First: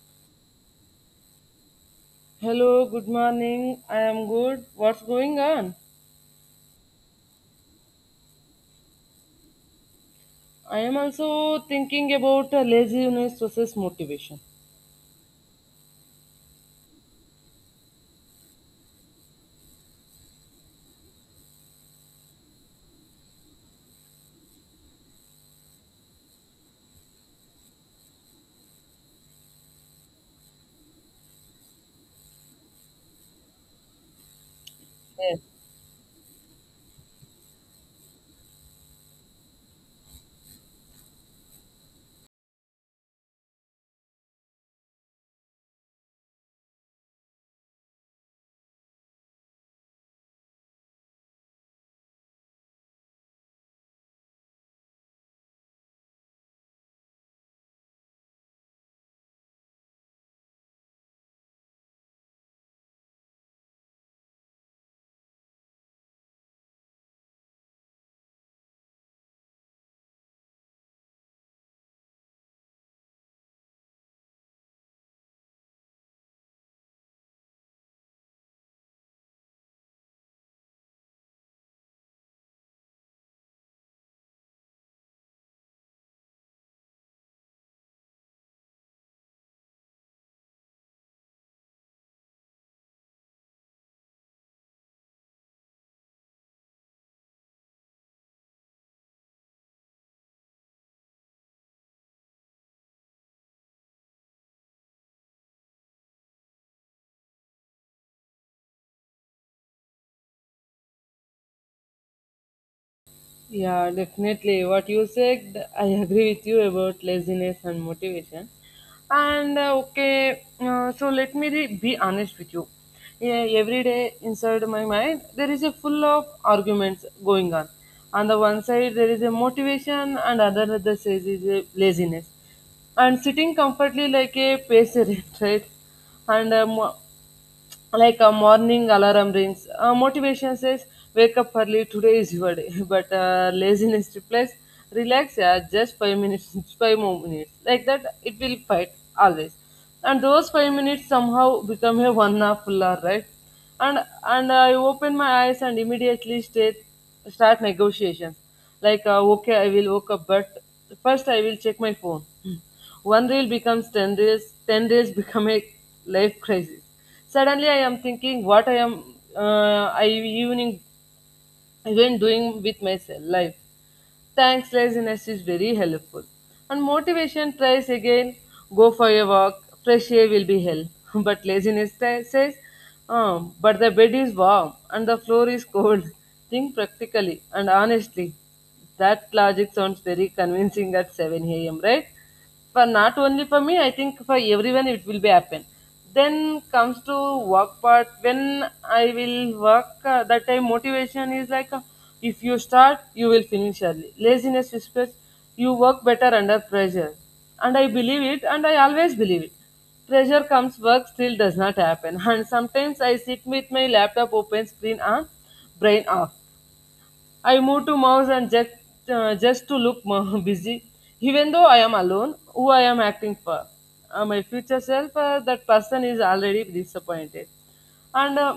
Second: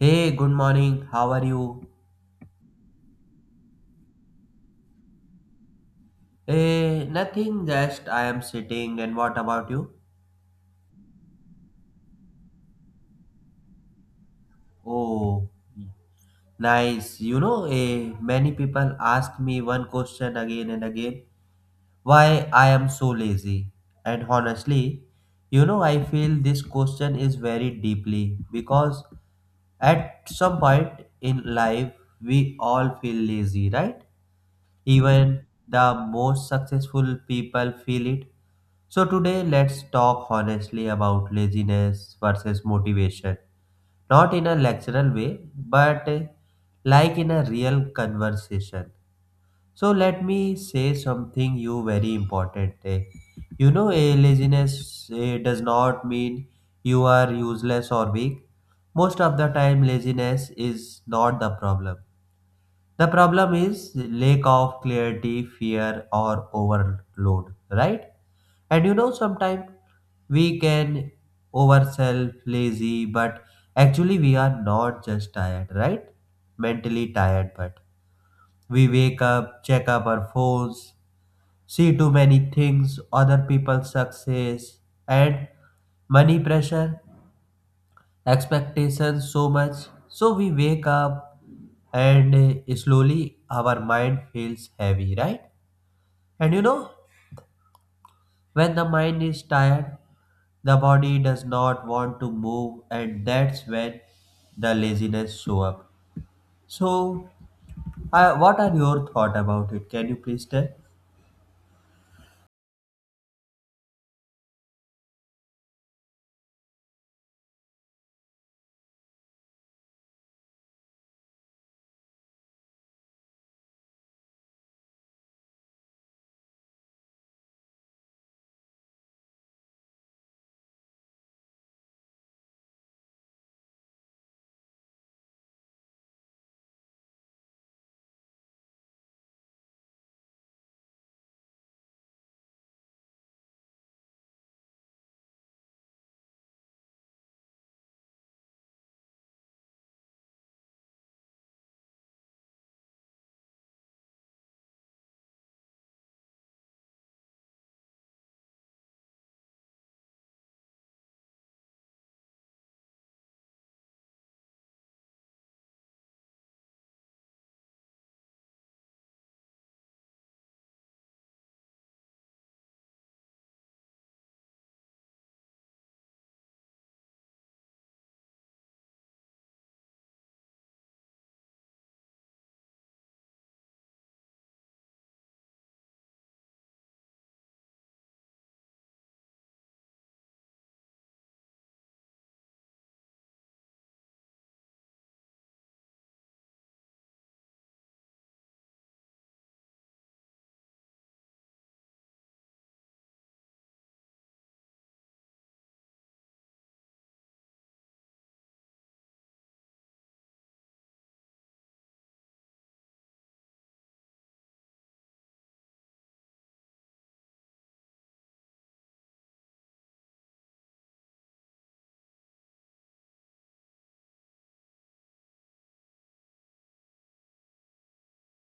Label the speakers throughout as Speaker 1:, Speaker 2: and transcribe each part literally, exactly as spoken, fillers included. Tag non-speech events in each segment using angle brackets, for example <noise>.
Speaker 1: Hey, good morning. How are you?
Speaker 2: Hello, good morning. I am good. What's going on?
Speaker 1: Hey, nothing, just I am sitting. And what about you?
Speaker 2: I am also thinking about uh, laziness versus motivation.
Speaker 1: Oh, nice. You know, eh, many people ask me one question again and again, why I am so lazy. And honestly, you know, I feel this question is very deeply because at some point in life, we all feel lazy, right? Even the most successful people feel it. So, today let's talk honestly about laziness versus motivation. Not in a lectural way, but eh, like in a real conversation. So, let me say something you very important. eh. You know, a laziness eh, does not mean you are useless or weak. Most of the time, laziness is not the problem. The problem is lack of clarity, fear, or overload, right? And you know, sometimes we can oversell, lazy, but actually we are not just tired, right? Mentally tired, but we wake up, check up our phones, see too many things, other people's success, and money pressure expectations so much, so we wake up and uh, slowly our mind feels heavy, right? And you know, when the mind is tired, the body does not want to move, and that's when the laziness show up. So uh, what are your thought about it? Can you please tell?
Speaker 2: Yeah, definitely. What you said, I agree with you about laziness and motivation. And uh, okay, uh, so let me re- be honest with you. Yeah, every day inside my mind, there is a full of arguments going on. On the one side, there is a motivation, and other other says is a laziness. And sitting comfortably like a patient, <laughs> right? And um, Like a morning alarm rings, uh, motivation says wake up early, today is your day. <laughs> But uh, laziness replies relax, yeah, just five minutes. <laughs> Just five more minutes. Like that it will fight always. And those five minutes somehow become a one half full hour, right? And and I open my eyes and immediately state, start negotiations like, uh, okay, I will wake up, but first I will check my phone. <laughs> One reel becomes ten reels, ten reels <laughs> become a life crisis. Suddenly, I am thinking what I am, uh, I even, even doing with my se- life. Thanks, laziness is very helpful. And motivation tries again, go for a walk, fresh air will be hell. <laughs> But laziness t- says, um, but the bed is warm and the floor is cold. <laughs> Think practically and honestly. That logic sounds very convincing at seven a m, right? For not only for me, I think for everyone it will be happen. Then comes to work part. When I will work, uh, that time motivation is like, uh, if you start you will finish early. Laziness whispers you work better under pressure. And I believe it, and I always believe it. Pressure comes, work still does not happen. <laughs> And sometimes I sit with my laptop open, screen on, brain off. I move to mouse and just, uh, just to look more <laughs> busy, even though I am alone. Who I am acting for? Uh, my future self, uh, that person is already disappointed. And uh,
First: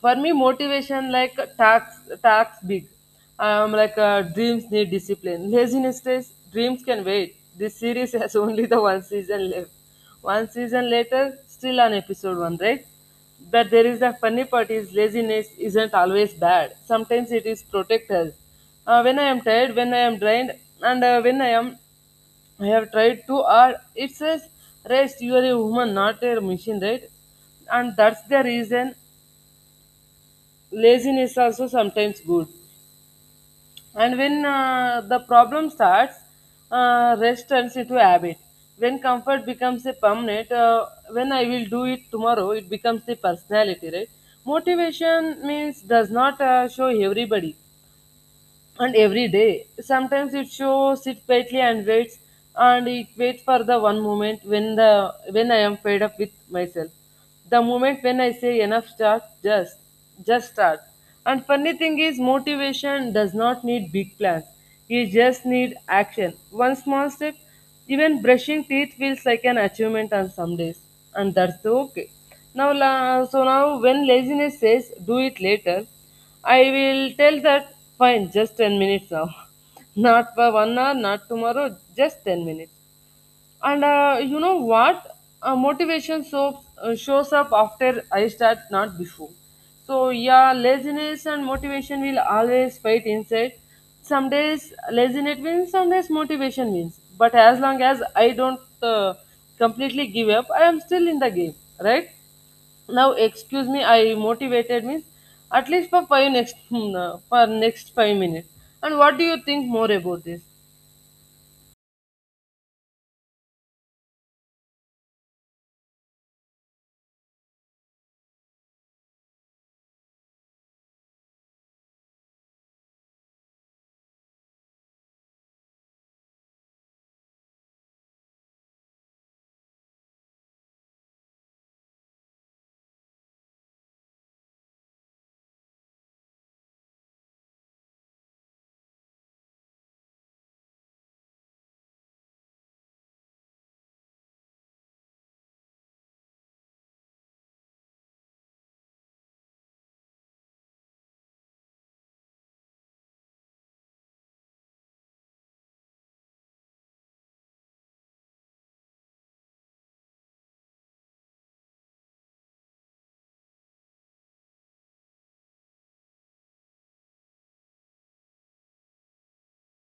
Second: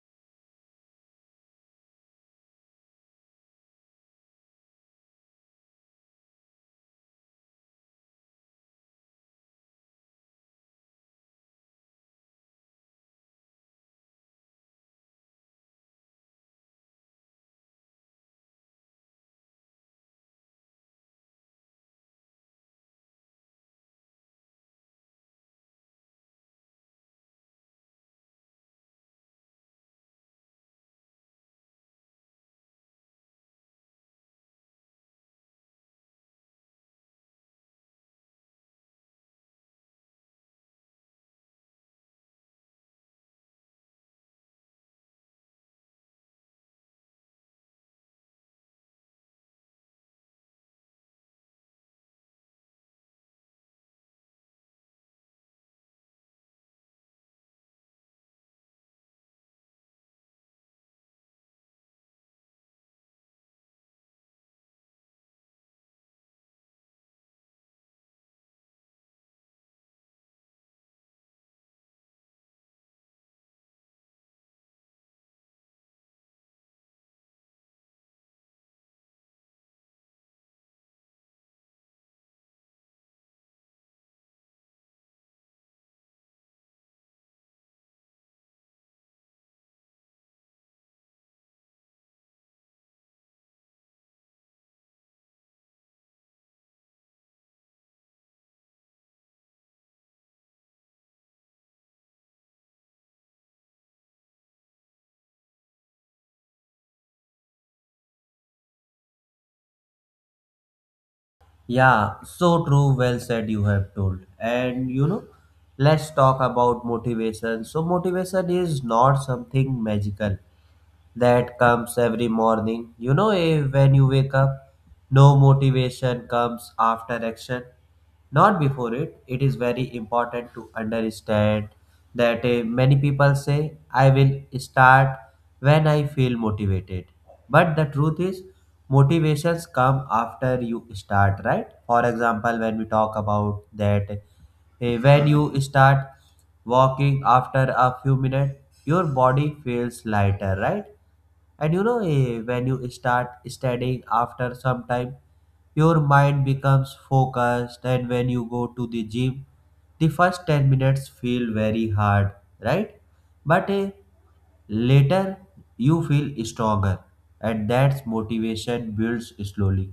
Speaker 2: For me motivation like tasks tasks big, um like uh, dreams need discipline. Laziness says dreams can wait, this series has <laughs> only the one season left. One season later still on episode one, right? But there is the funny part is laziness isn't always bad, sometimes it is protect us. Uh, when I am tired, when I am drained, and uh, when I am, I have tried too hard, it says rest, you are a woman not a machine, right? And that's the reason laziness also sometimes good. And when uh, the problem starts, uh, rest turns into habit. When comfort becomes a permanent, uh, when I will do it tomorrow, it becomes the personality, right? Motivation means does not uh, show everybody and every day. Sometimes it shows it quietly and waits, and it waits for the one moment when the when I am fed up with myself. The moment when I say enough start, just just start. And funny thing is motivation does not need big plans. You just need action. One small step, even brushing teeth feels like an achievement on some days. And that's okay. Now la- so now when laziness says do it later, I will tell that fine, just ten minutes now. <laughs> Not for one hour, not tomorrow, just ten minutes. And uh, You know what? Uh, motivation so, uh, shows up after I start, not before. So, yeah, laziness and motivation will always fight inside. Some days laziness wins, some days motivation wins. But as long as I don't uh, completely give up, I am still in the game, right? Now excuse me, I motivated means at least for five next <laughs> for next five minutes. And what do you think more about this?
Speaker 1: Yeah, so true. Well said, you have told. And you know, let's talk about motivation. So, motivation is not something magical that comes every morning. You know, eh, when you wake up, no, motivation comes after action, not before it. It is very important to understand that uh, many people say I will start when I feel motivated, but the truth is motivations come after you start, right? For example, when we talk about that uh, when you start walking, after a few minutes your body feels lighter, right? And you know, eh, when you start studying, after some time, your mind becomes focused. And when you go to the gym, the first ten minutes feel very hard, right? But eh, later you feel stronger, and that's motivation builds slowly.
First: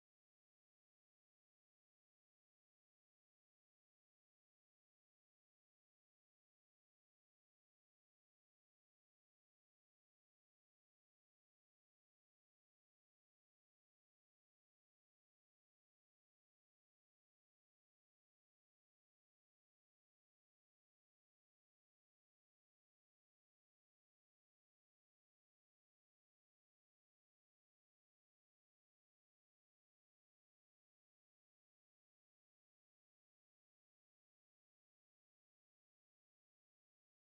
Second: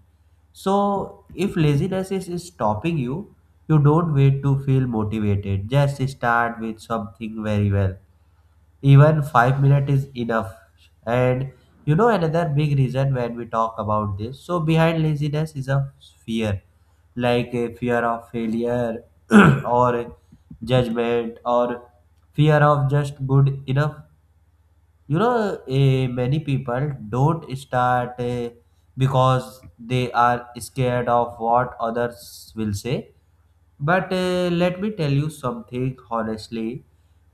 Speaker 1: So, if laziness is stopping you, you don't wait to feel motivated. Just start with something very well, even five minutes is enough. And you know, another big reason when we talk about this, so behind laziness is a fear, like a fear of failure <clears throat> or judgment or fear of just good enough. You know, eh, many people don't start eh, because they are scared of what others will say. But uh, let me tell you something honestly,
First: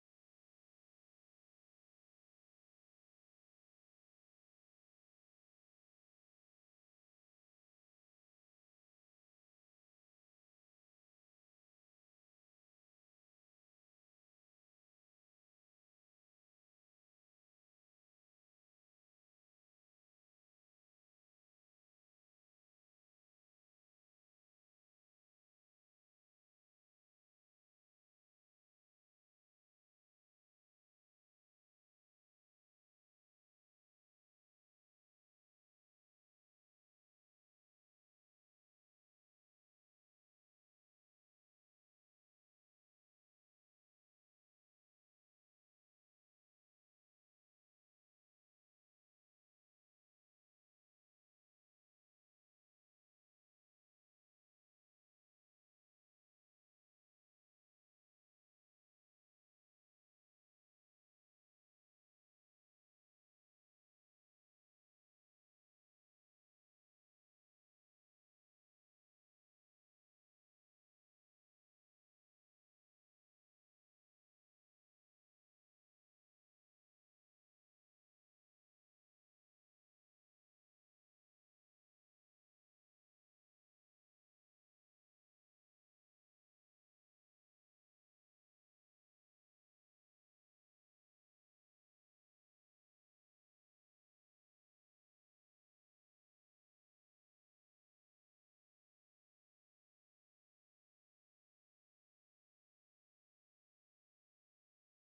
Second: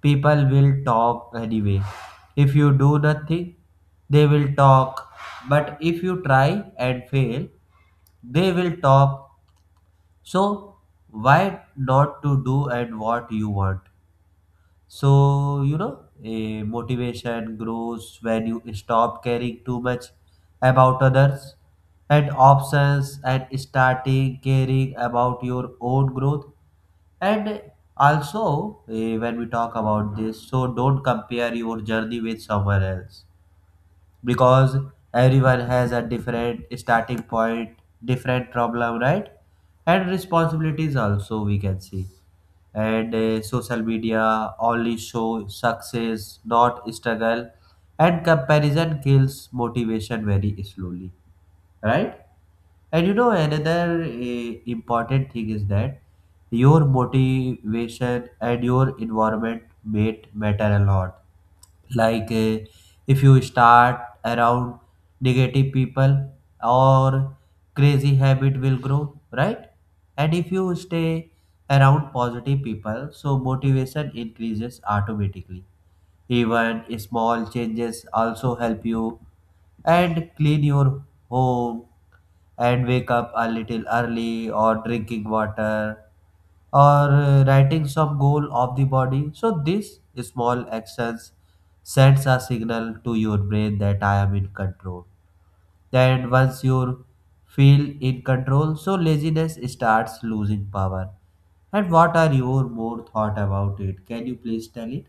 Speaker 1: people will talk anyway. If you do nothing, they will talk. But if you try and fail, they will talk. So, why not to do and what you want? So, you know, a motivation grows when you stop caring too much about others and options and starting caring about your own growth. And also, eh, when we talk about this, so don't compare your journey with someone else, because everyone has a different starting point, different problem, right? And responsibilities also, we can see. And uh, social media only show success, not struggle. And comparison kills motivation very slowly, right? And you know, another eh, important thing is that your motivation and your environment mate matter a lot. Like eh, if you start around negative people or crazy habit will grow, right? And if you stay around positive people, so motivation increases automatically. Even small changes also help you and clean your home and wake up a little early or drinking water or uh, writing some goal of the body. So these small actions sends a signal to your brain that I am in control. Then once you feel in control, so laziness starts losing power. And what are your more thought about it? Can you please tell it?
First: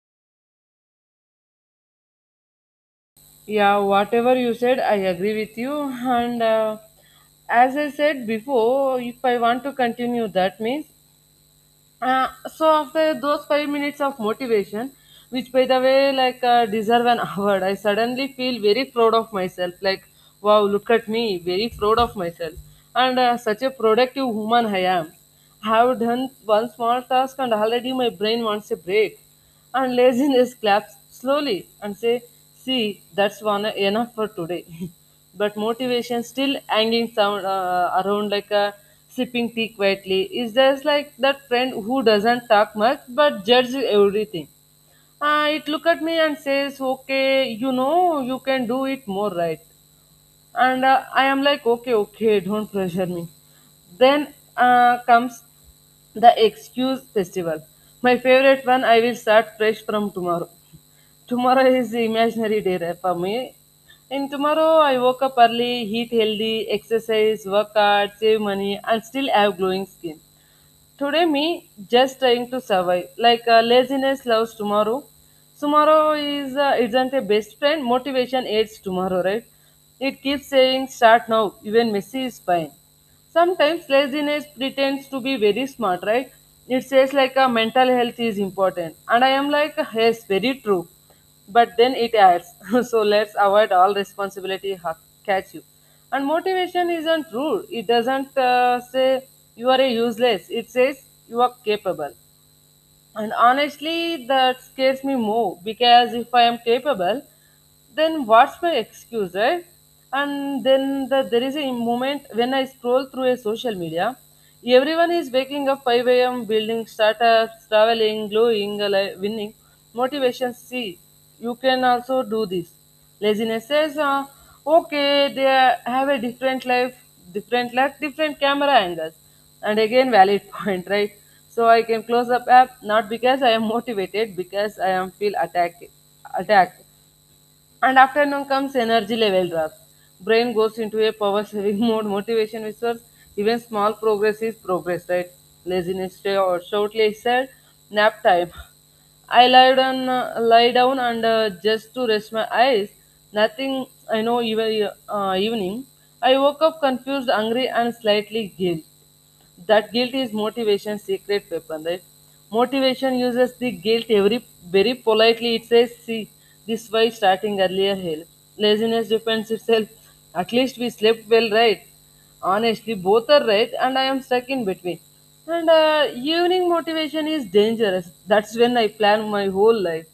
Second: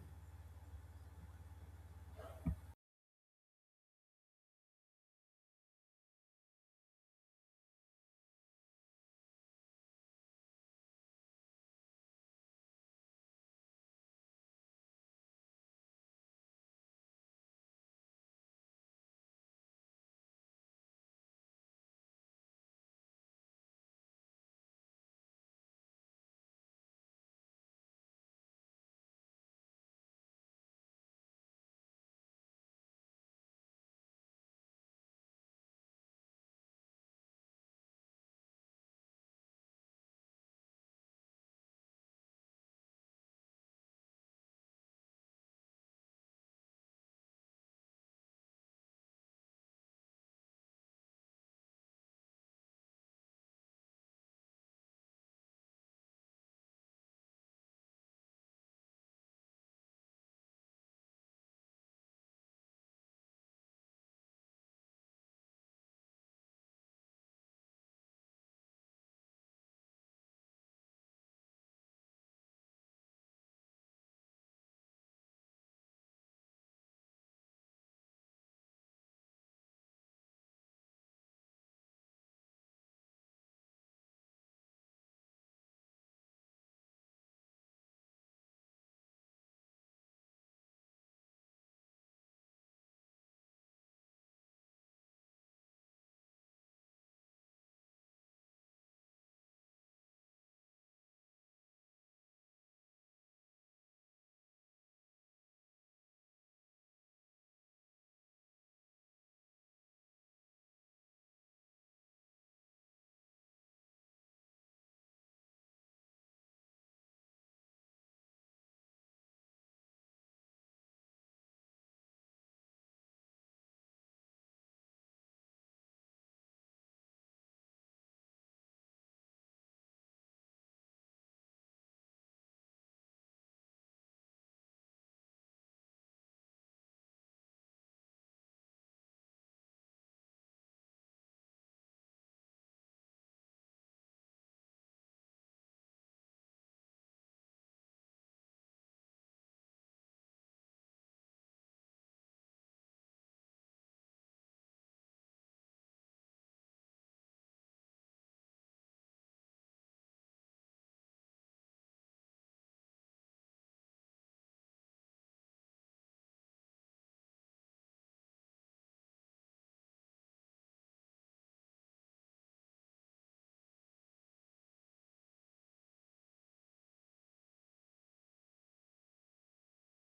Speaker 2: Yeah, whatever you said, I agree with you. And uh, As I said before, if I want to continue, that means uh, so after those five minutes of motivation, which by the way like uh, deserve an <laughs> award, I suddenly feel very proud of myself. Like wow, look at me, very proud of myself, and uh, such a productive woman I am. I have done one small task and already my brain wants a break, and laziness claps slowly and say, see, that's one enough for today. <laughs> But motivation still hanging sound, uh, around like a sipping tea quietly is just like that friend who doesn't talk much but judges everything. Uh, it look at me and says okay, you know you can do it more, right? and uh, I am like okay okay don't pressure me. Then uh, comes the excuse festival. My favorite one, I will start fresh from tomorrow. Tomorrow is the imaginary day, right, for me. In tomorrow I woke up early, eat healthy, exercise, work hard, save money, and still have glowing skin. Today, me just trying to survive. Like uh, laziness loves tomorrow. Tomorrow is uh, isn't a best friend. Motivation aids tomorrow, right? It keeps saying start now. Even messy is fine. Sometimes laziness pretends to be very smart, right? It says like a mental health is important, and I am like yes, very true. But then it adds, <laughs> so let's avoid all responsibility, ha- catch you. And motivation isn't rude. It doesn't uh, say you are a useless. It says you are capable. And honestly, that scares me more, because if I am capable, then what's my excuse, right? And then the, there is a moment when I scroll through a social media. Everyone is waking up five a m building startups, traveling, glowing, ali- winning. Motivation, see, you can also do this. Laziness says, uh, okay, they have a different life, different life different camera angles. And again, valid <laughs> point, right? So I can close up app, not because I am motivated, because I am feel attacked attacked. And afternoon comes, energy level drop. Brain goes into a power saving <laughs> mode. Motivation whispers, even small progress is progress, right? Laziness stay or shortly I said, nap time. I lie down, uh, lie down and uh, just to rest my eyes. Nothing I know, even uh, evening. I woke up confused, angry, and slightly guilt. That guilt is motivation's secret weapon, right? Motivation uses the guilt every very politely. It says, see, this why starting earlier helps. Laziness defends itself, at least we slept well, right? Honestly both are right, and I am stuck in between. And uh, Evening motivation is dangerous, that's when I plan my whole life.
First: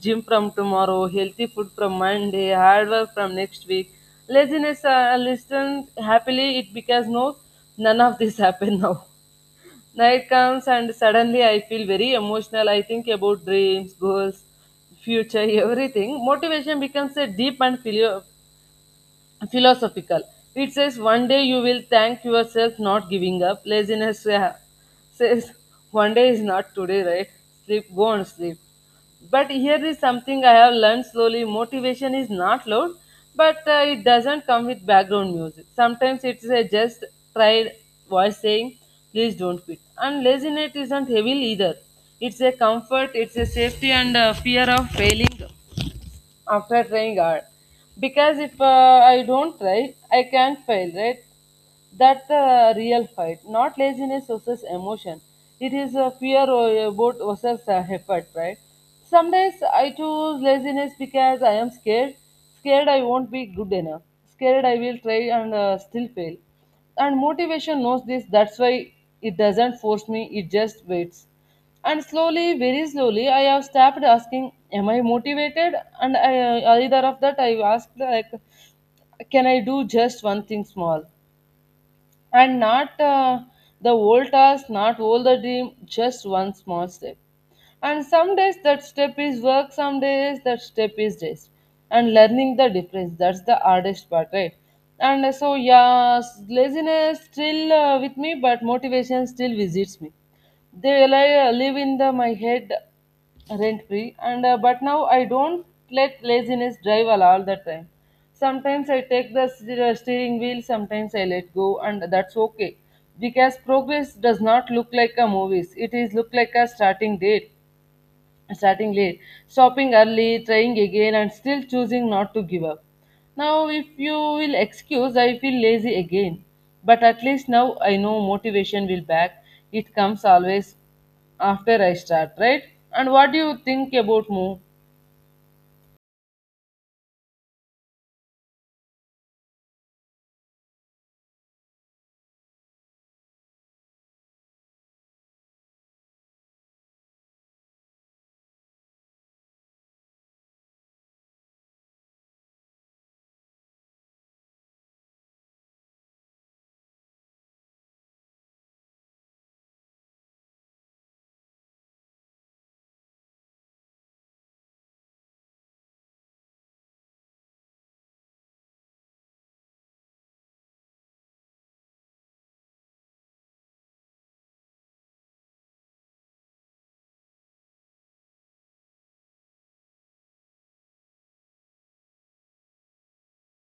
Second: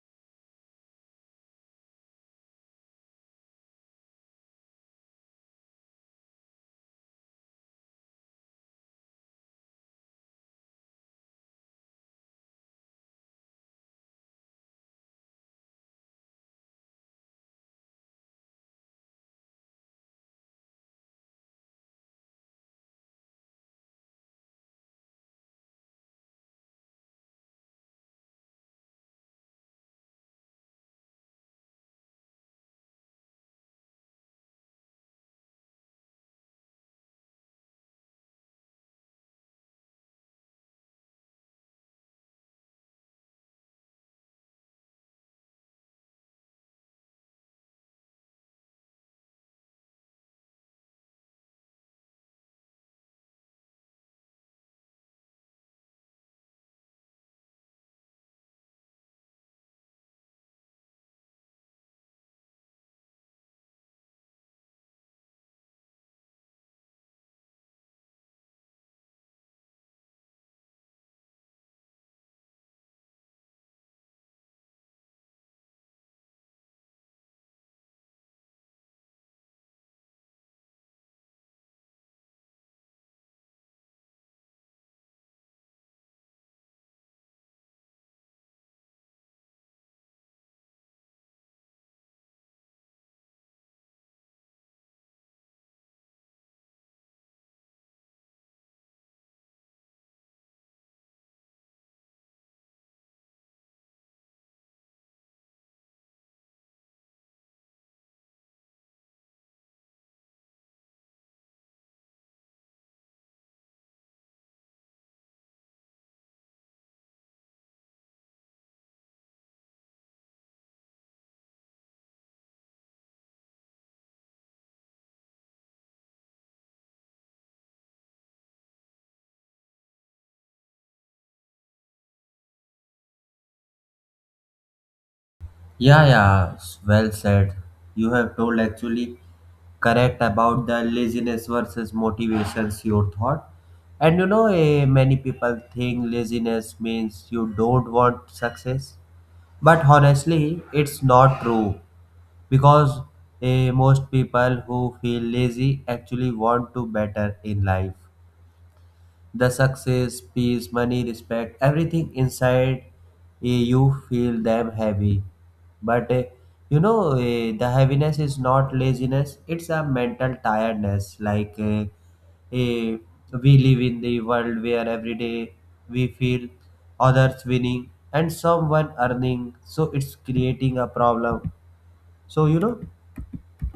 Speaker 2: Gym from tomorrow, healthy food from Monday, hard work from next week. Laziness, uh, listen happily, it because no, none of this <laughs> happened now. Night comes and suddenly I feel very emotional. I think about dreams, goals, future, <laughs> everything. Motivation becomes a deep and filial philosophical. It says, one day you will thank yourself not giving up. Laziness uh, says, one day is not today, right? Sleep, go and sleep. But here is something I have learned slowly, motivation is not loud, but uh, it doesn't come with background music. Sometimes it's a just tried voice saying, please don't quit. And laziness isn't heavy either. It's a comfort, it's a safety, and uh, fear of failing after trying hard, because if uh, I don't try I can fail, right? That's the real fight, not laziness versus emotion. It is a fear o- about versus uh, effort, right? Some days I choose laziness because I am scared, scared I won't be good enough, scared I will try and uh, still fail. And motivation knows this, that's why it doesn't force me, it just waits. And slowly, very slowly, I have stopped asking, am I motivated? And I, uh, either of that, I asked, like, can I do just one thing small? And not uh, the old task, not all the dream, just one small step. And some days that step is work, some days that step is rest. And learning the difference, that's the hardest part, right? And uh, So, yeah, s- laziness still uh, with me, but motivation still visits me. They li- live in the, my head rent free, and uh, but now I don't let laziness drive all all the time. Sometimes I take the steer- steering wheel, sometimes I let go, and that's okay. Because progress does not look like a movie. It is look like a starting date, starting late, stopping early, trying again, and still choosing not to give up. Now, if you will excuse, I feel lazy again. But at least now I know motivation will back. It comes always after I start, right? And what do you think about move?
Speaker 1: Yeah, yeah, s- well said. You have told actually correct about the laziness versus motivations your thought. And you know, eh, many people think laziness means you don't want success. But honestly, it's not true because eh, most people who feel lazy actually want to better in life. The success, peace, money, respect, everything inside eh, you feel them heavy. But eh, you know, eh, the heaviness is not laziness, it's a mental tiredness. Like eh, eh, we live in the world where every day we feel others winning and someone earning, so it's creating a problem. So, you know,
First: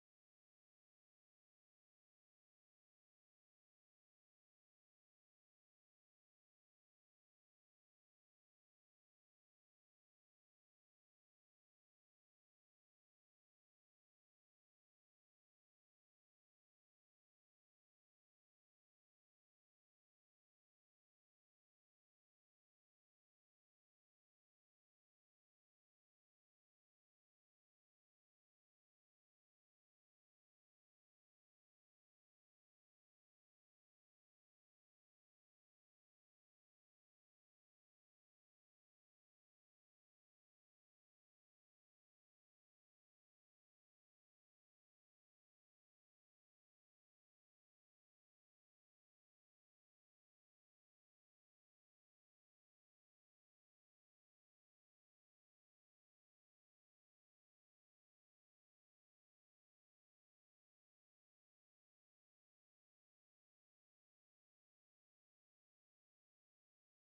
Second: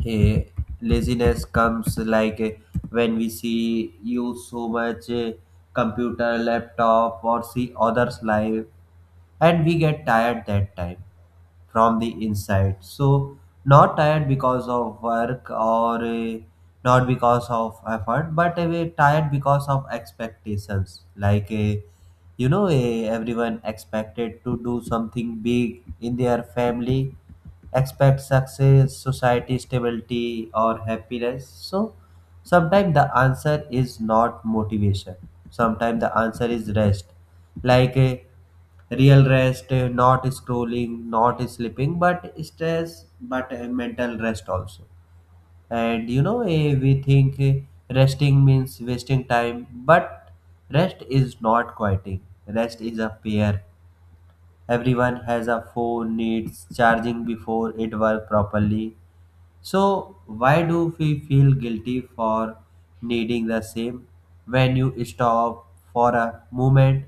Speaker 1: uh, laziness comes like uh, when we see use so much uh, computer laptop or see others live, and we get tired that time from the inside. So not tired because of work or uh, not because of effort, but uh, we're tired because of expectations. Like uh, you know, eh, everyone expected to do something big in their family, expect success, society, stability or happiness. So sometimes the answer is not motivation, sometimes the answer is rest. Like a real rest, eh, not scrolling, not sleeping but stress, but a mental rest also. And you know, eh, we think eh, resting means wasting time, but rest is not quieting, rest is a pair. Everyone has a phone, needs charging before it works properly. So why do we feel guilty for needing the same? When you stop for a moment,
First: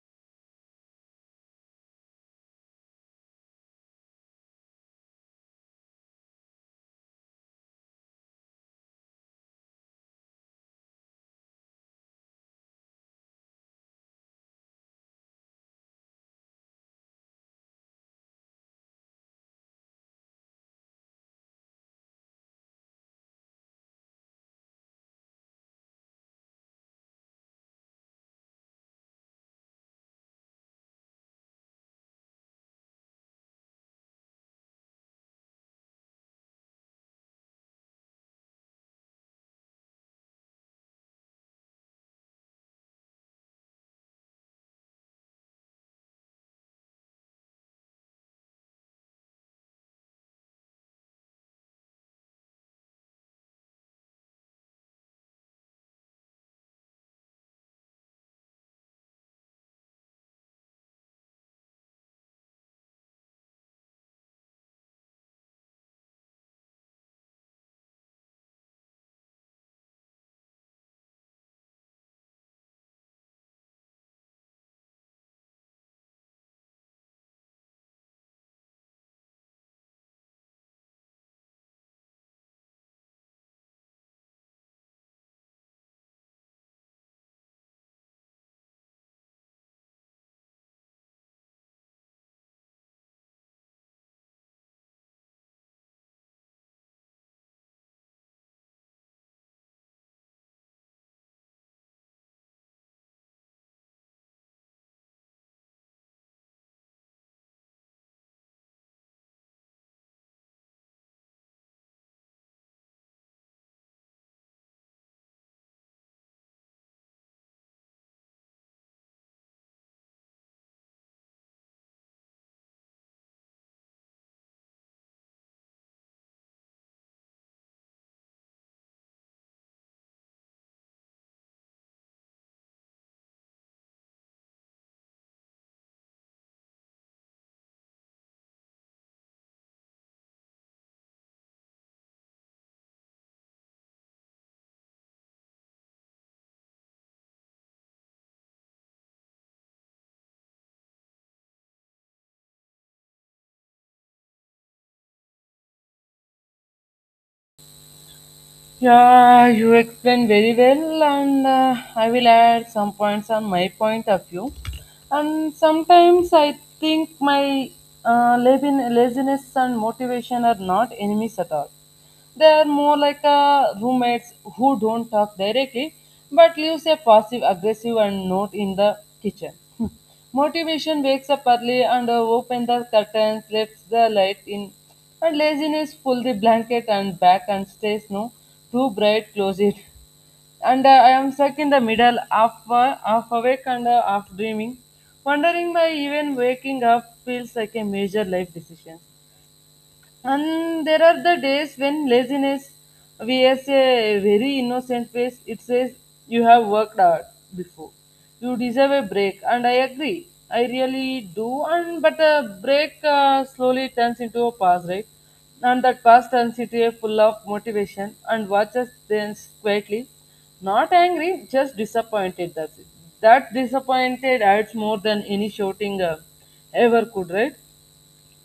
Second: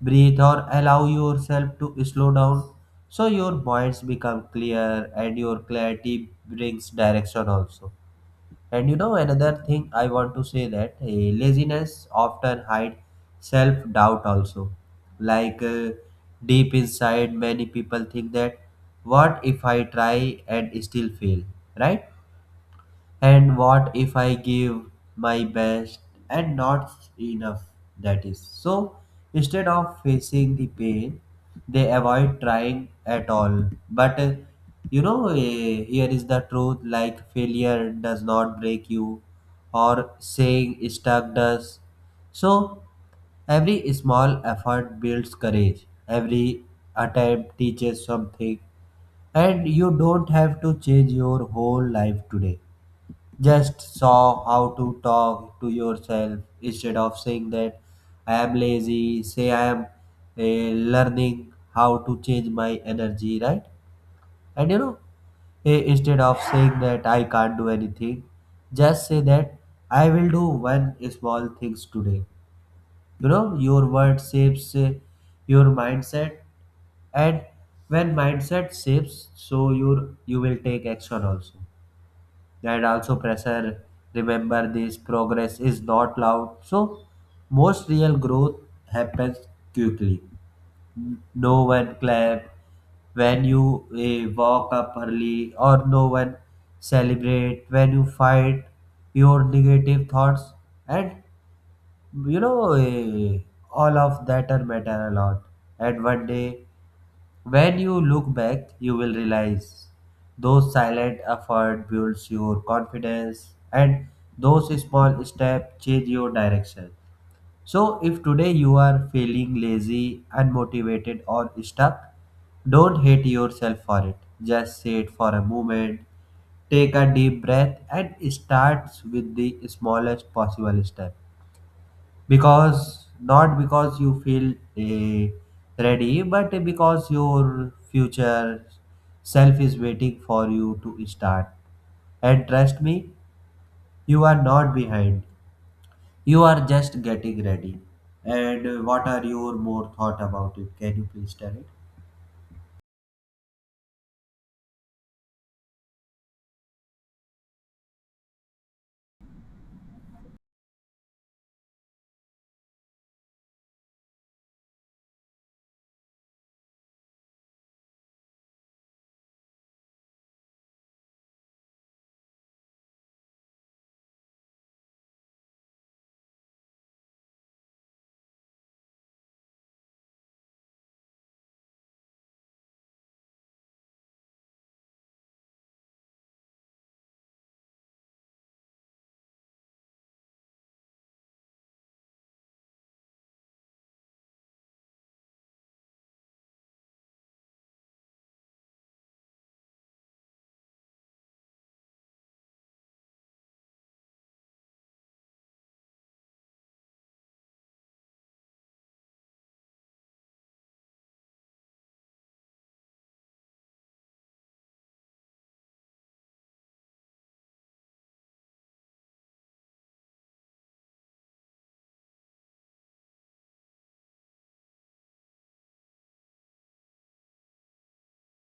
Speaker 1: breathe or allow yourself to slow down, so your minds become clear and your clarity brings direction also. And you know, another thing I want to say that eh, laziness often hide self-doubt also. Like uh, deep inside many people think that what if I try and still fail, right? And what if I give my best and not enough? That is. So instead of facing the pain, they avoid trying at all. But uh, you know, uh, here is the truth, like failure does not break you, or saying stuck does. So every small effort builds courage, every attempt teaches something, and you don't have to change your whole life today. Just saw how to talk to yourself. Instead of saying that I am lazy, say I am eh, learning how to change my energy, right? And you know, eh, instead of saying that I can't do anything, just say that I will do one small things today. You know, your word shapes eh, your mindset, and when mindset shapes, so your you will take action also, and also pressure. Remember this, progress is not loud, so most real growth happens quickly. No one clap when you eh, walk up early, or no one celebrate when you fight your negative thoughts. And you know, eh, all of that are matter a lot. And one day when you look back, you will realize those silent effort builds your confidence, and those small steps change your direction. So if today you are feeling lazy, unmotivated or stuck, don't hate yourself for it. Just sit for a moment, take a deep breath and start with the smallest possible step, because not because you feel eh, ready, but because your future self is waiting for you to start. And trust me, you are not behind, you are just getting ready. And eh, what are your more thought about it? Can you please tell it?
Speaker 2: Yeah, you explained very well, and uh, I will add some points on my point of view. And sometimes I think my uh, labin- laziness and motivation are not enemies at all. They are more like uh, roommates who don't talk directly but leaves a passive aggressive and note in the kitchen. <laughs> Motivation wakes up early and uh, open the curtains, lets the light in, and laziness pull the blanket and back and stays no too bright, close it. And uh, I am stuck in the middle, half, uh, half awake and uh, half dreaming, wondering why even waking up feels like a major life decision. And there are the days when laziness wears a very innocent face. It says, "You have worked hard before. You deserve a break." And I agree. I really do. And but a break uh, slowly turns into a pause, right? And that pause turns into a full of motivation and watches then quietly. Not angry, just disappointed. That's it. That disappointed adds more than any shouting uh, ever could, right?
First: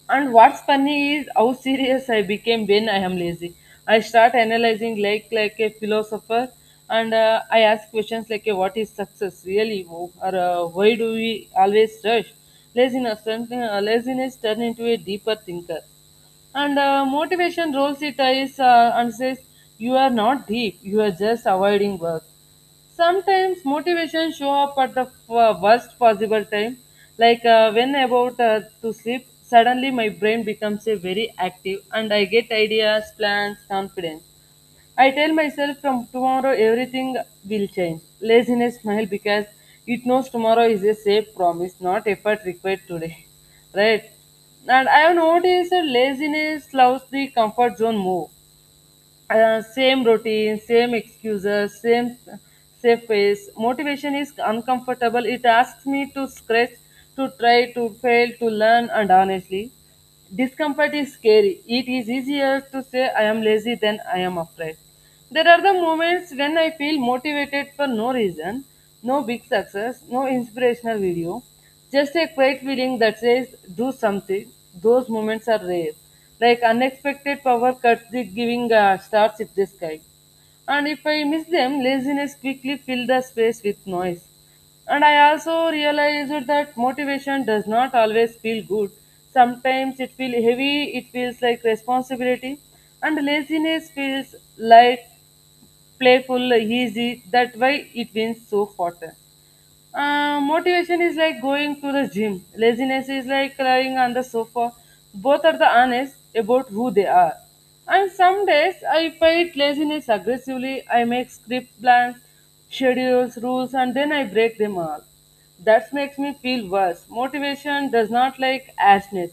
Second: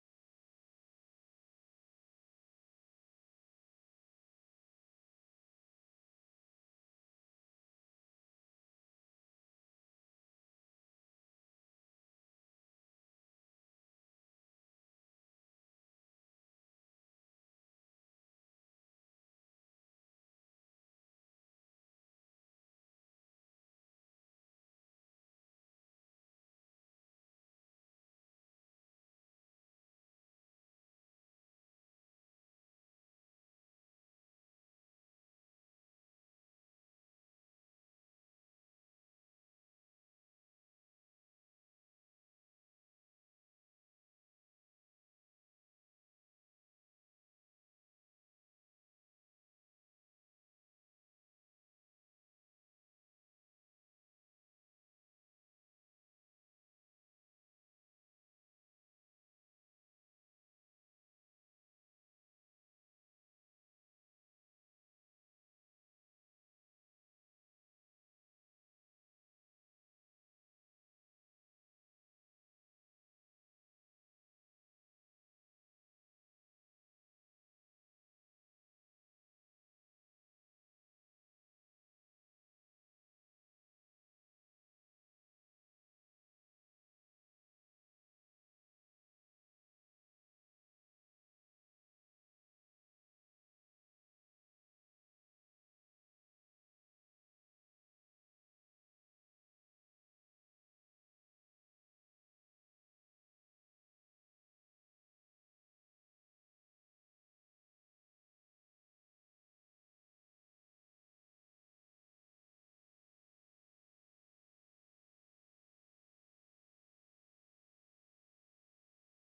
Speaker 2: And what's funny is how serious I became when I am lazy. I start analyzing like like a philosopher, and uh, I ask questions like, uh, "What is success really?" Or uh, "Why do we always rush?" Laziness, uh, laziness turn into a deeper thinker, and uh, motivation rolls its eyes uh, and says, "You are not deep. You are just avoiding work." Sometimes motivation show up at the f- worst possible time like uh, when about uh, to sleep. Suddenly my brain becomes a very active and I get ideas, plans, confidence. I tell myself from tomorrow everything will change. Laziness smile because it knows tomorrow is a safe promise, not effort required today. <laughs> Right. And I have noticed that laziness loves the comfort zone more. Uh, same routine, same excuses, same safe pace. Motivation is uncomfortable. It asks me to scratch, to try, to fail, to learn, and honestly, discomfort is scary. It is easier to say I am lazy than I am afraid. There are the moments when I feel motivated for no reason, no big success, no inspirational video, just a quiet feeling that says, do something. Those moments are rare. Like unexpected power cuts the giving uh, stars in the sky. And if I miss them, laziness quickly fills the space with noise. And I also realized that motivation does not always feel good. Sometimes it feels heavy, it feels like responsibility, and laziness feels light, playful, easy. That why it wins so often. Uh, motivation is like going to the gym. Laziness is like lying on the sofa. Both are the honest about who they are. And some days I fight laziness aggressively. I make script plans, schedules, rules, and then I break them all. That makes me feel worse. Motivation does not like ashness.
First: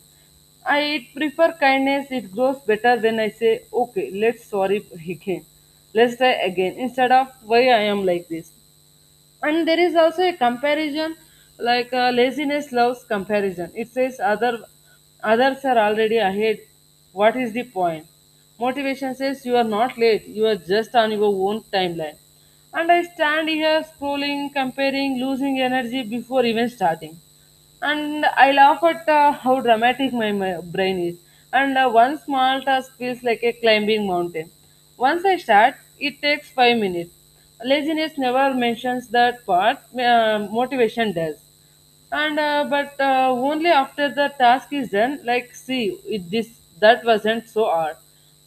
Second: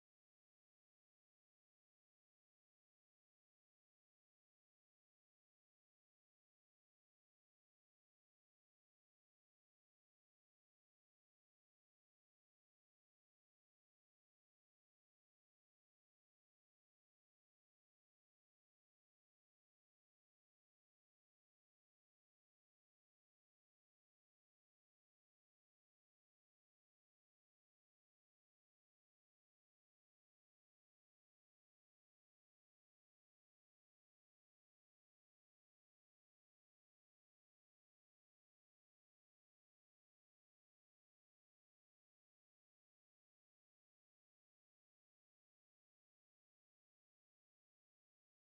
Speaker 2: I prefer kindness. It grows better when I say, okay, let's sorry again. Let's try again instead of why I am like this. And there is also a comparison, like uh, laziness loves comparison. It says other others are already ahead. What is the point? Motivation says you are not late, you are just on your own timeline. And I stand here scrolling, comparing, losing energy before even starting. And I laugh at uh, how dramatic my, my brain is. And uh, one small task feels like a climbing mountain. Once I start, it takes five minutes. Laziness never mentions that part. Uh, motivation does. And uh, but uh, only after the task is done, like see, it, this that wasn't so hard.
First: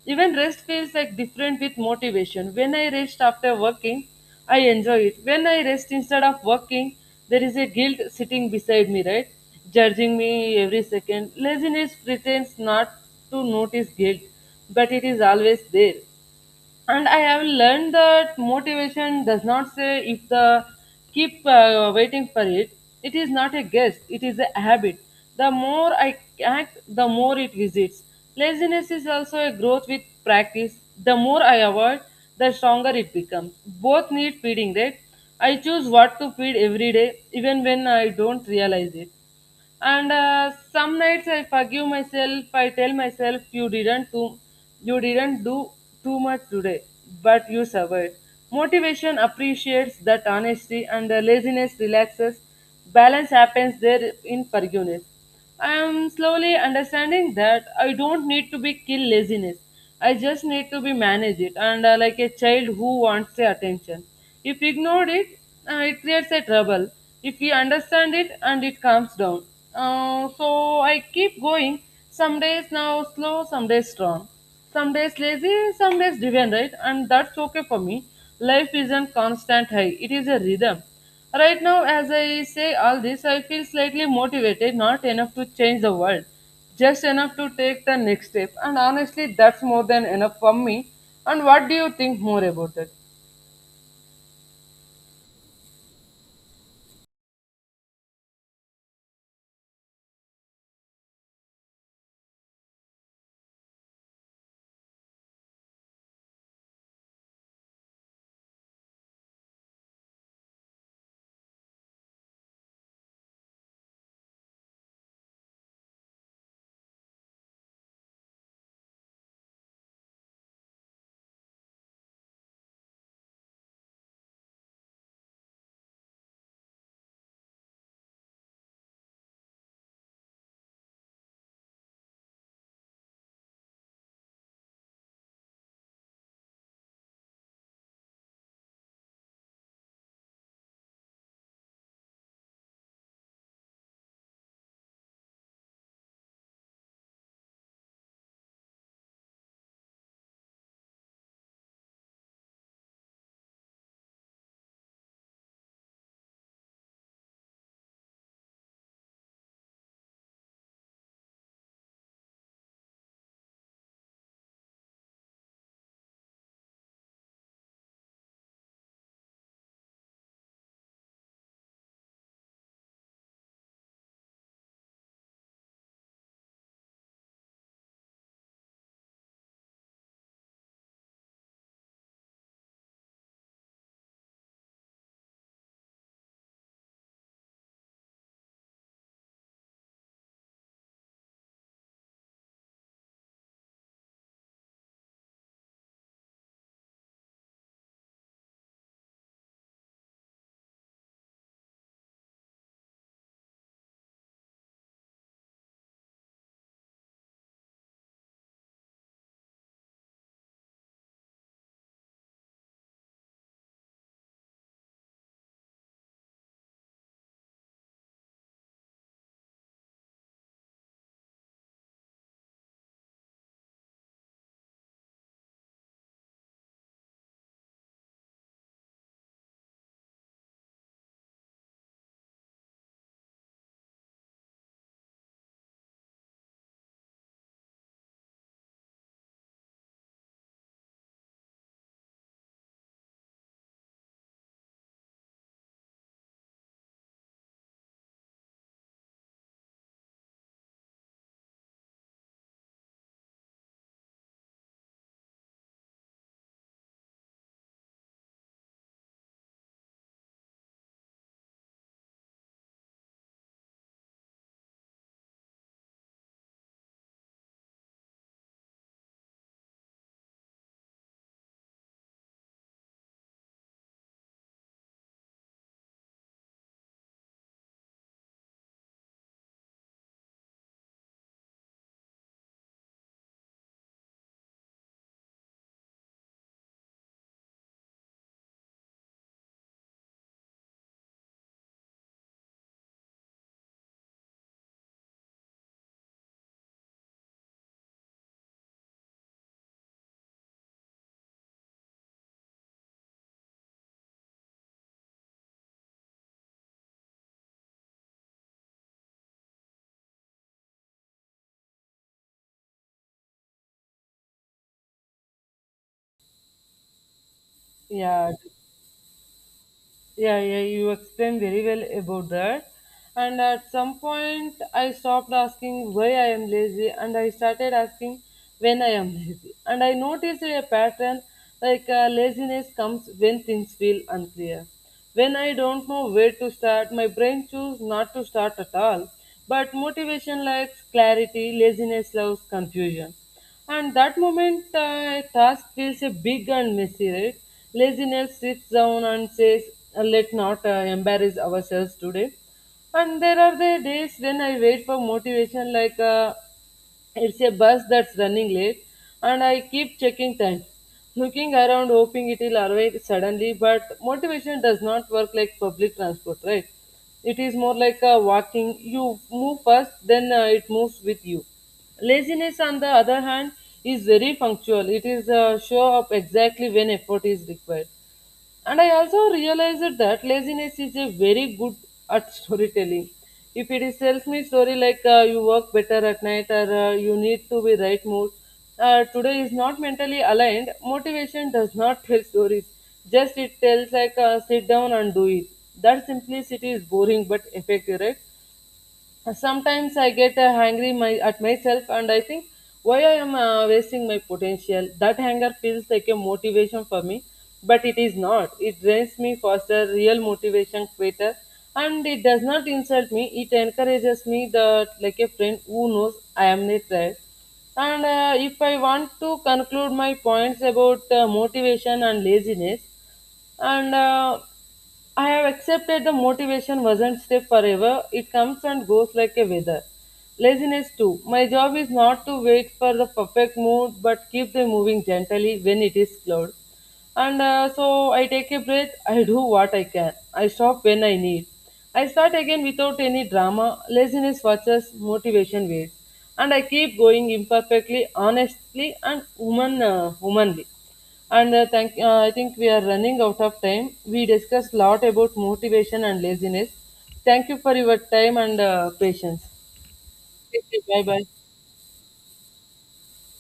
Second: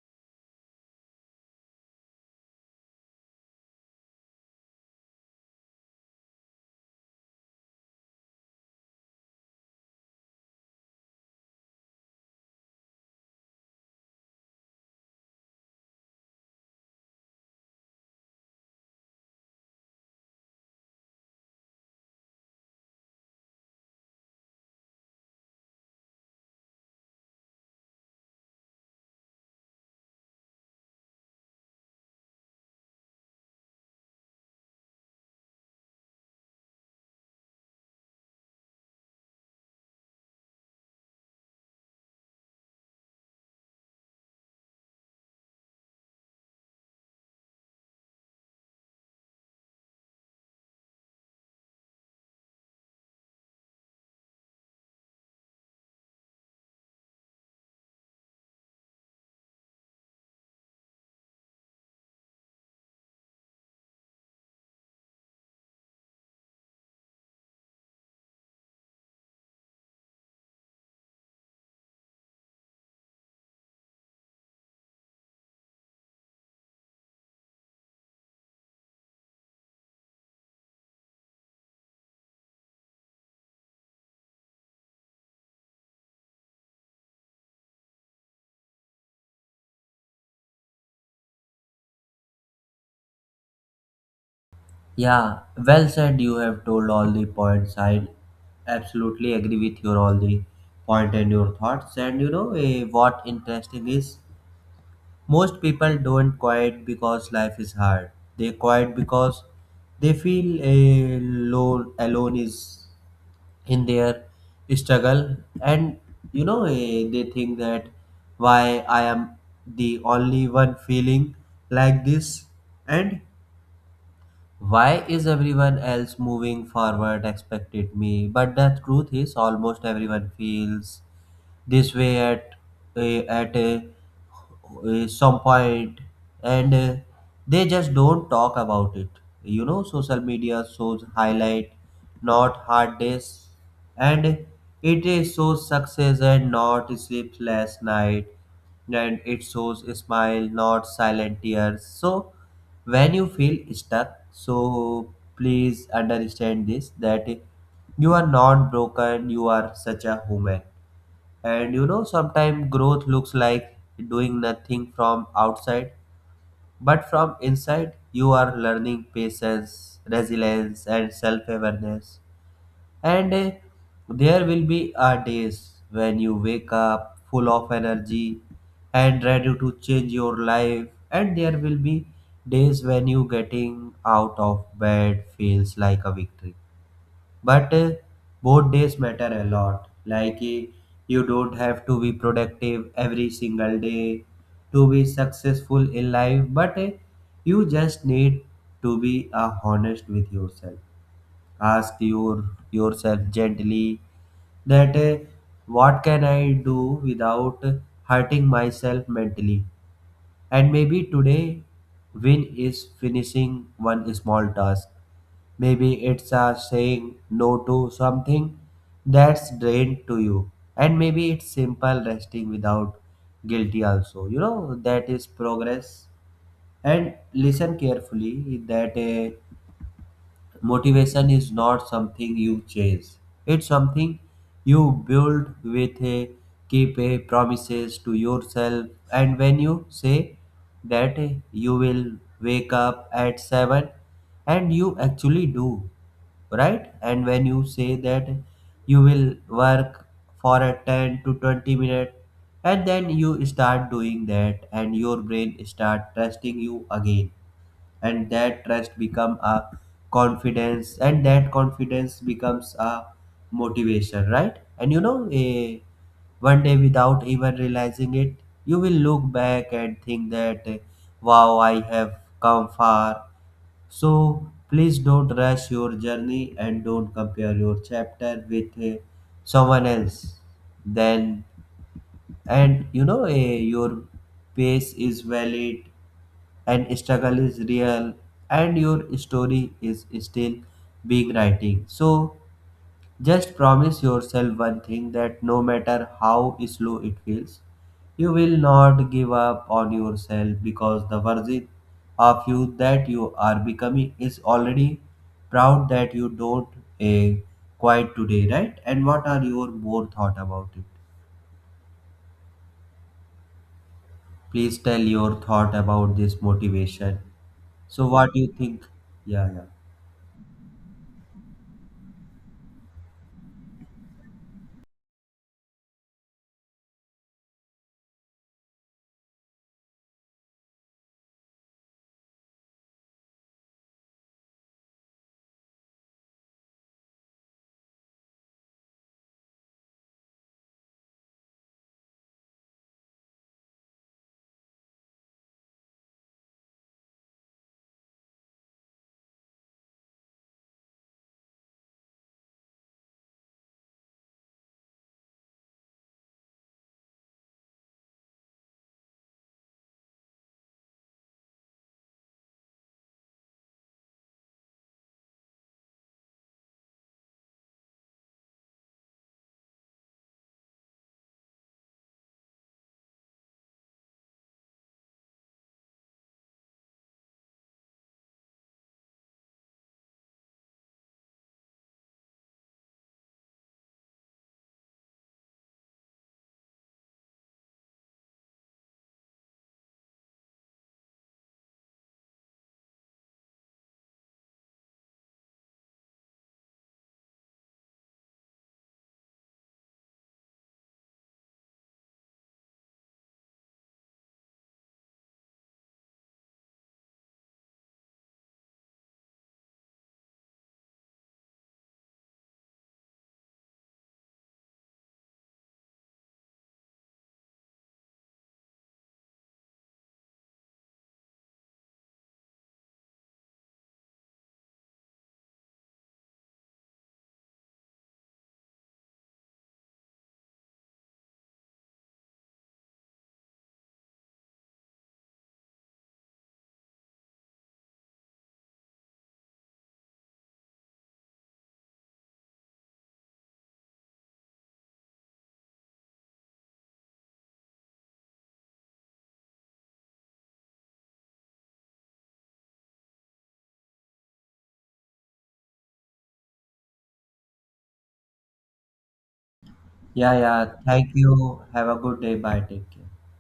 Speaker 2: Even rest feels like different with motivation. When I rest after working, I enjoy it. When I rest instead of working, there is a guilt sitting beside me, right? Judging me every second. Laziness pretends not to notice guilt, but it is always there. And I have learned that motivation does not say if the keep uh, waiting for it. It is not a guess, it is a habit. The more I act, the more it visits. Laziness is also a growth with practice. The more I avoid, the stronger it becomes. Both need feeding, right? I choose what to feed every day, even when I don't realize it. And uh, some nights I forgive myself. I tell myself you didn't do you didn't do too much today, but you survived. Motivation appreciates that honesty and the laziness relaxes. Balance happens there, in forgiveness. I am slowly understanding that I don't need to be kill laziness. I just need to be manage it and uh, like a child who wants the attention. If ignored it, uh, it creates a trouble. If we understand it and it calms down. Uh, so I keep going. Some days now slow, some days strong. Some days lazy, some days driven, right? And that's okay for me. Life isn't constant high. It is a rhythm. Right now, as I say all this, I feel slightly motivated, not enough to change the world, just enough to take the next step. And honestly, that's more than enough for me. And what do you think more about it?
Speaker 1: Yeah, well said. You have told all the points, I absolutely agree with your all the point and your thoughts. And you know, eh, what interesting is most people don't quit because life is hard. They quit because they feel a lone alone is in their struggle. And you know, eh, they think that why I am the only one feeling like this, and why is everyone else moving forward expected me? But the truth is, almost everyone feels this way at a, at a, a some point, and uh, they just don't talk about it. You know, social media shows highlight, not hard days. And it uh, shows success and not sleepless night, and it shows a smile, not silent tears. So when you feel stuck, so please understand this, that you are not broken, you are such a human. And you know, sometimes growth looks like doing nothing from outside, but from inside, you are learning patience, resilience, and self awareness. And eh, there will be a days when you wake up full of energy and ready to change your life, and there will be days when you getting out of bed feels like a victory. But uh, both days matter a lot. Like uh, you don't have to be productive every single day to be successful in life, but uh, you just need to be uh, honest with yourself. Ask your yourself gently that uh, what can I do without hurting myself mentally? And maybe today, win is finishing one small task. Maybe it's a saying no to something that's drained to you. And maybe it's simple resting without guilty also. You know, that is progress. And listen carefully that uh, motivation is not something you chase, it's something you build with a keep a promises to yourself. And when you say that you will wake up at seven and you actually do, right? And when you say that you will work for a ten to twenty minute, and then you start doing that, and your brain start trusting you again, and that trust become a confidence, and that confidence becomes a motivation, right? And you know, a one day without even realizing it, you will look back and think that eh, wow, I have come far. So please don't rush your journey, and don't compare your chapter with eh, someone else then. And you know, eh, your pace is valid, and struggle is real, and your story is still being writing. So just promise yourself one thing, that no matter how slow it feels, you will not give up on yourself, because the version of you that you are becoming is already proud that you don't eh, quite today, right? And what are your more thought about it? Please tell your thought about this motivation. So
Speaker 2: Yeah,
Speaker 1: what do you think? Yeah, yeah.
Speaker 2: Yeah, yeah, you explained very well about that. And at some point, I stopped asking why I am lazy and I started asking when I am lazy. And I noticed a pattern like uh, laziness comes when things feel unclear. When I don't know where to start, my brain chooses not to start at all. But motivation likes clarity, laziness loves confusion. And that moment, uh, a task feels a big and messy, right? Laziness sits down and says, "Uh, Let not uh, embarrass ourselves today." And there are the days when I wait for motivation, like, uh, it's a bus that's running late, and I keep checking time, looking around, hoping it'll arrive suddenly. But motivation does not work like public transport, right? It is more like a walking. You move first, then uh, it moves with you. Laziness, on the other hand, is very punctual. It is a show up exactly when effort is required. And I also realized that laziness is a very good at storytelling. If it is tells me story like uh, you work better at night or uh, you need to be right mood, uh, today is not mentally aligned. Motivation does not <laughs> tell stories. Just it tells like uh, sit down and do it. That simplicity is boring but effective, right? Sometimes I get uh, angry my, at myself and I think why I am uh, wasting my potential. That anger feels like a motivation for me, but it is not. It drains me faster, real motivation quitter, and it does not insult me. It encourages me that like a friend who knows I am not tired. And uh, if I want to conclude my points about uh, motivation and laziness, and uh, I have accepted the motivation wasn't stay forever. It comes and goes like a weather. Laziness too. My job is not to wait for the perfect mood, but keep them moving gently when it is cloud. And uh, so I take a breath. I do what I can. I stop when I need. I start again without any drama. Laziness watches, motivation waits, and I keep going imperfectly, honestly, and human, uh, humanly. And uh, thank, uh, I think we are running out of time. We discussed a lot about motivation and laziness. Thank you for your time and uh, patience.
Speaker 1: Yeah, yeah.
Speaker 2: Bye
Speaker 1: Thank
Speaker 2: bye.
Speaker 1: you. Have a good day. Bye. Take care.